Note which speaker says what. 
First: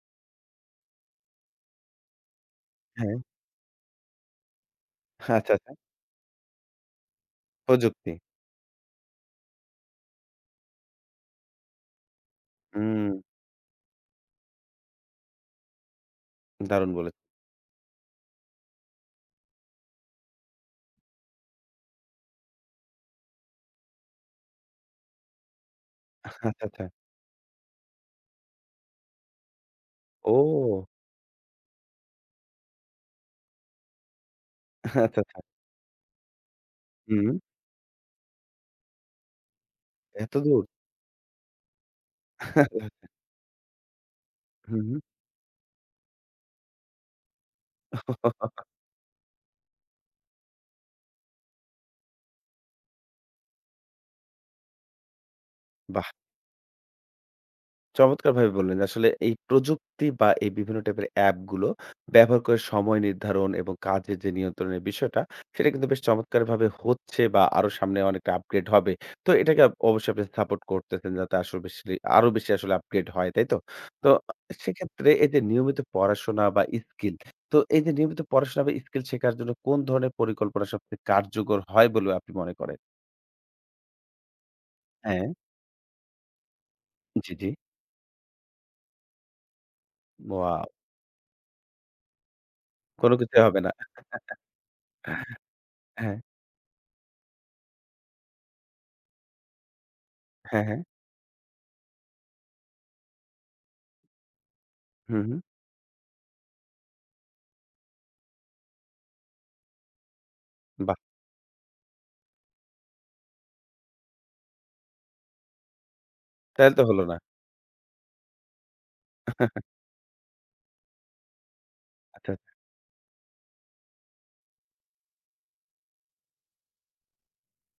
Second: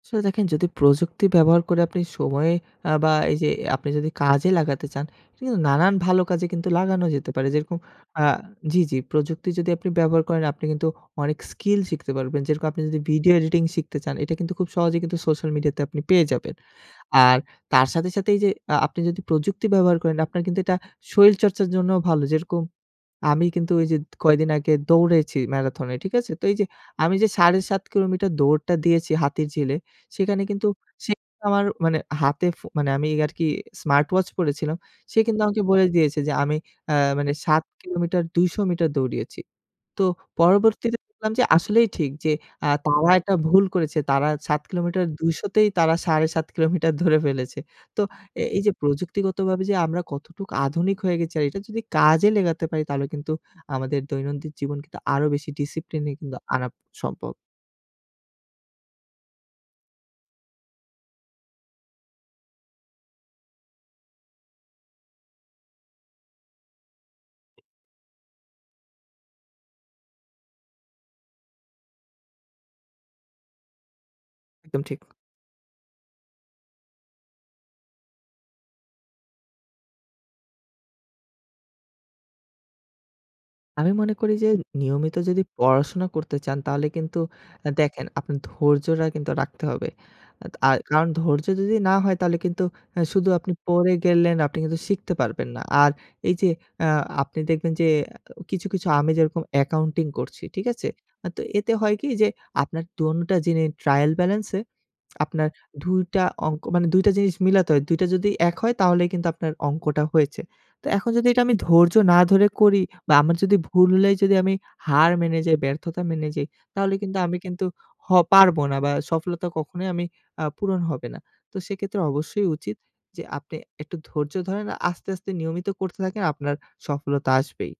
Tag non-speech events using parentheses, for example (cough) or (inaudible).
Speaker 1: আসলে দেখেন যদি প্রযুক্তি ব্যবহার করে আপনি সময়ে অ্যা বা
Speaker 2: হ্যাঁ।
Speaker 1: এই যে আপনি যদি কাজে লাগাতে চান, এটা
Speaker 2: আচ্ছা,
Speaker 1: কিন্তু
Speaker 2: আচ্ছা।
Speaker 1: নানান ভালো কাজে লাগানো যেতে পারে। যেরকম
Speaker 2: প্রযুক্তি।
Speaker 1: আ জি, জি প্রযুক্তি যদি আপনি ব্যবহার করেন, আপনি কিন্তু অনেক স্কিল শিখতে পারবেন। যেরকম আপনি যদি
Speaker 2: হুম।
Speaker 1: ভিডিও এডিটিং শিখতে চান, এটা কিন্তু খুব সহজেই সোশ্যাল মিডিয়াতে আপনি পেয়ে যাবেন।
Speaker 2: দারুণ বলে
Speaker 1: আর তার সাথে, সাথে এই যে আ আপনি যদি প্রযুক্তি ব্যবহার করেন, আপনার কিন্তু এটা শরীরচর্চার জন্য ভালো যেরকম, আমি কিন্তু ওই যে কয়দিন আগে দৌড়েছি ম্যারাথনে, ঠিক আছে। তো
Speaker 2: আচ্ছা,
Speaker 1: এই যে
Speaker 2: আচ্ছা।
Speaker 1: আমি যে ৭.৫ কিলোমিটার দৌড়টা দিয়েছি হাতির ঝিলে, সেখানে কিন্তু
Speaker 2: ও!
Speaker 1: সে আমার হাতে ফো মানে আমি আরকি স্মার্টওয়াচ পড়েছিলাম। সে
Speaker 2: আচ্ছা,
Speaker 1: কিন্তু
Speaker 2: আচ্ছা।
Speaker 1: আমাকে বলে দিয়েছে যে আমি অ্যা মানে
Speaker 2: হুম।
Speaker 1: ৭ কিলোমিটার ২০০ মিটার দৌড়িয়েছি। তো
Speaker 2: এতদূর!
Speaker 1: পরবর্তীতে দেখলাম যে আসলেই ঠিক যে, আ
Speaker 2: (chuckles)
Speaker 1: তারা একটা ভুল করেছে তারা ৭
Speaker 2: হুম, হুম।
Speaker 1: কিলোমিটার ২০০ তেই তারা ৭.৫ কিলোমিটার ধরে ফেলেছে। তো এই, এই
Speaker 2: (chuckles)
Speaker 1: যে প্রযুক্তিগতভাবে যে আমরা কতটুকু আধুনিক হয়ে গেছি আর এটা যদি কাজে লেগাতে পারি তাহলে কিন্তু আমাদের দৈনন্দিন জীবন কিন্তু আরো বেশি ডিসিপ্লিনে
Speaker 2: বাহ!
Speaker 1: কিন্তু আনা সম্ভব।
Speaker 2: চমৎকারভাবে বললেন। আসলে এই প্রযুক্তি বা এই বিভিন্ন টাইপের অ্যাপগুলো ব্যবহার করে সময় নির্ধারণ এবং কাজের যে নিয়ন্ত্রণের বিষয়টা সেটা কিন্তু বেশ চমৎকারভাবে হচ্ছে বা আরো সামনে অনেকটা আপগ্রেড হবে। তো এটাকে অবশ্যই আপনি সাপোর্ট করতেছেন আসর বেসিলি যাতে আরো বেশি আসলে আপগ্রেড হয়, তাই তো? তো
Speaker 1: একদম ঠিক।
Speaker 2: সেক্ষেত্রে এই যে, নিয়মিত পড়াশোনা বা স্কিল তো এই যে নিয়মিত পড়াশোনা বা স্কিল শেখার জন্য কোন ধরনের পরিকল্পনা সবচেয়ে কার্যকর হয় বলে আপনি মনে করেন?
Speaker 1: আমি মনে করি যে নিয়মিত
Speaker 2: হ্যাঁ।
Speaker 1: যদি পড়াশোনা করতে চান তাহলে কিন্তু
Speaker 2: জ্বি, জ্বি।
Speaker 1: দেখেন আপনার ধৈর্যটা কিন্তু রাখতে হবে।
Speaker 2: wow.
Speaker 1: আ কারণ ধৈর্য যদি না হয় তাহলে কিন্তু
Speaker 2: কোনো
Speaker 1: শুধু
Speaker 2: কিছুই
Speaker 1: আপনি
Speaker 2: হবে না।
Speaker 1: পড়ে গেলেন আপনি কিন্তু শিখতে পারবেন না।
Speaker 2: (chuckles)
Speaker 1: আর
Speaker 2: হ্যাঁ।
Speaker 1: এই যে আ আপনি দেখবেন যে কিছু, কিছু আমি যেরকম অ্যাকাউন্টিং করছি,
Speaker 2: হ্যাঁ,
Speaker 1: ঠিক
Speaker 2: হ্যাঁ।
Speaker 1: আছে। আ তো এতে হয় কি যে, আপনারটা দোনোটা জিনি ট্রায়াল ব্যালান্সে
Speaker 2: হুম, হুম।
Speaker 1: আপনার (tsk) ২ টা অংক, মানে ২ টা জিনিস মিলাতে হয়। ২ টা যদি এক হয় তাহলে কিন্তু আপনার অঙ্কটা হয়েছে। তো
Speaker 2: বাহ!
Speaker 1: এখন যদি আমি ধৈর্য না ধরে করি বা আমার যদি ভুল হলেই যদি আমি হার মেনে যাই, ব্যর্থতা মেনে যাই,
Speaker 2: তাইলে তো
Speaker 1: তাহলে
Speaker 2: হলো না।
Speaker 1: কিন্তু আমি কিন্তু হ পারব না বা সফলতা
Speaker 2: (chuckles)
Speaker 1: কখনোই আ পূরণ হবে না। তো সেক্ষেত্রে
Speaker 2: আচ্ছা,
Speaker 1: অবশ্যই
Speaker 2: আচ্ছা।
Speaker 1: উচিত যে, আপনি একটু ধৈর্য ধরেন আস্তে, আস্তে নিয়মিত করতে থাকেন আপনার, সফলতা আসবেই।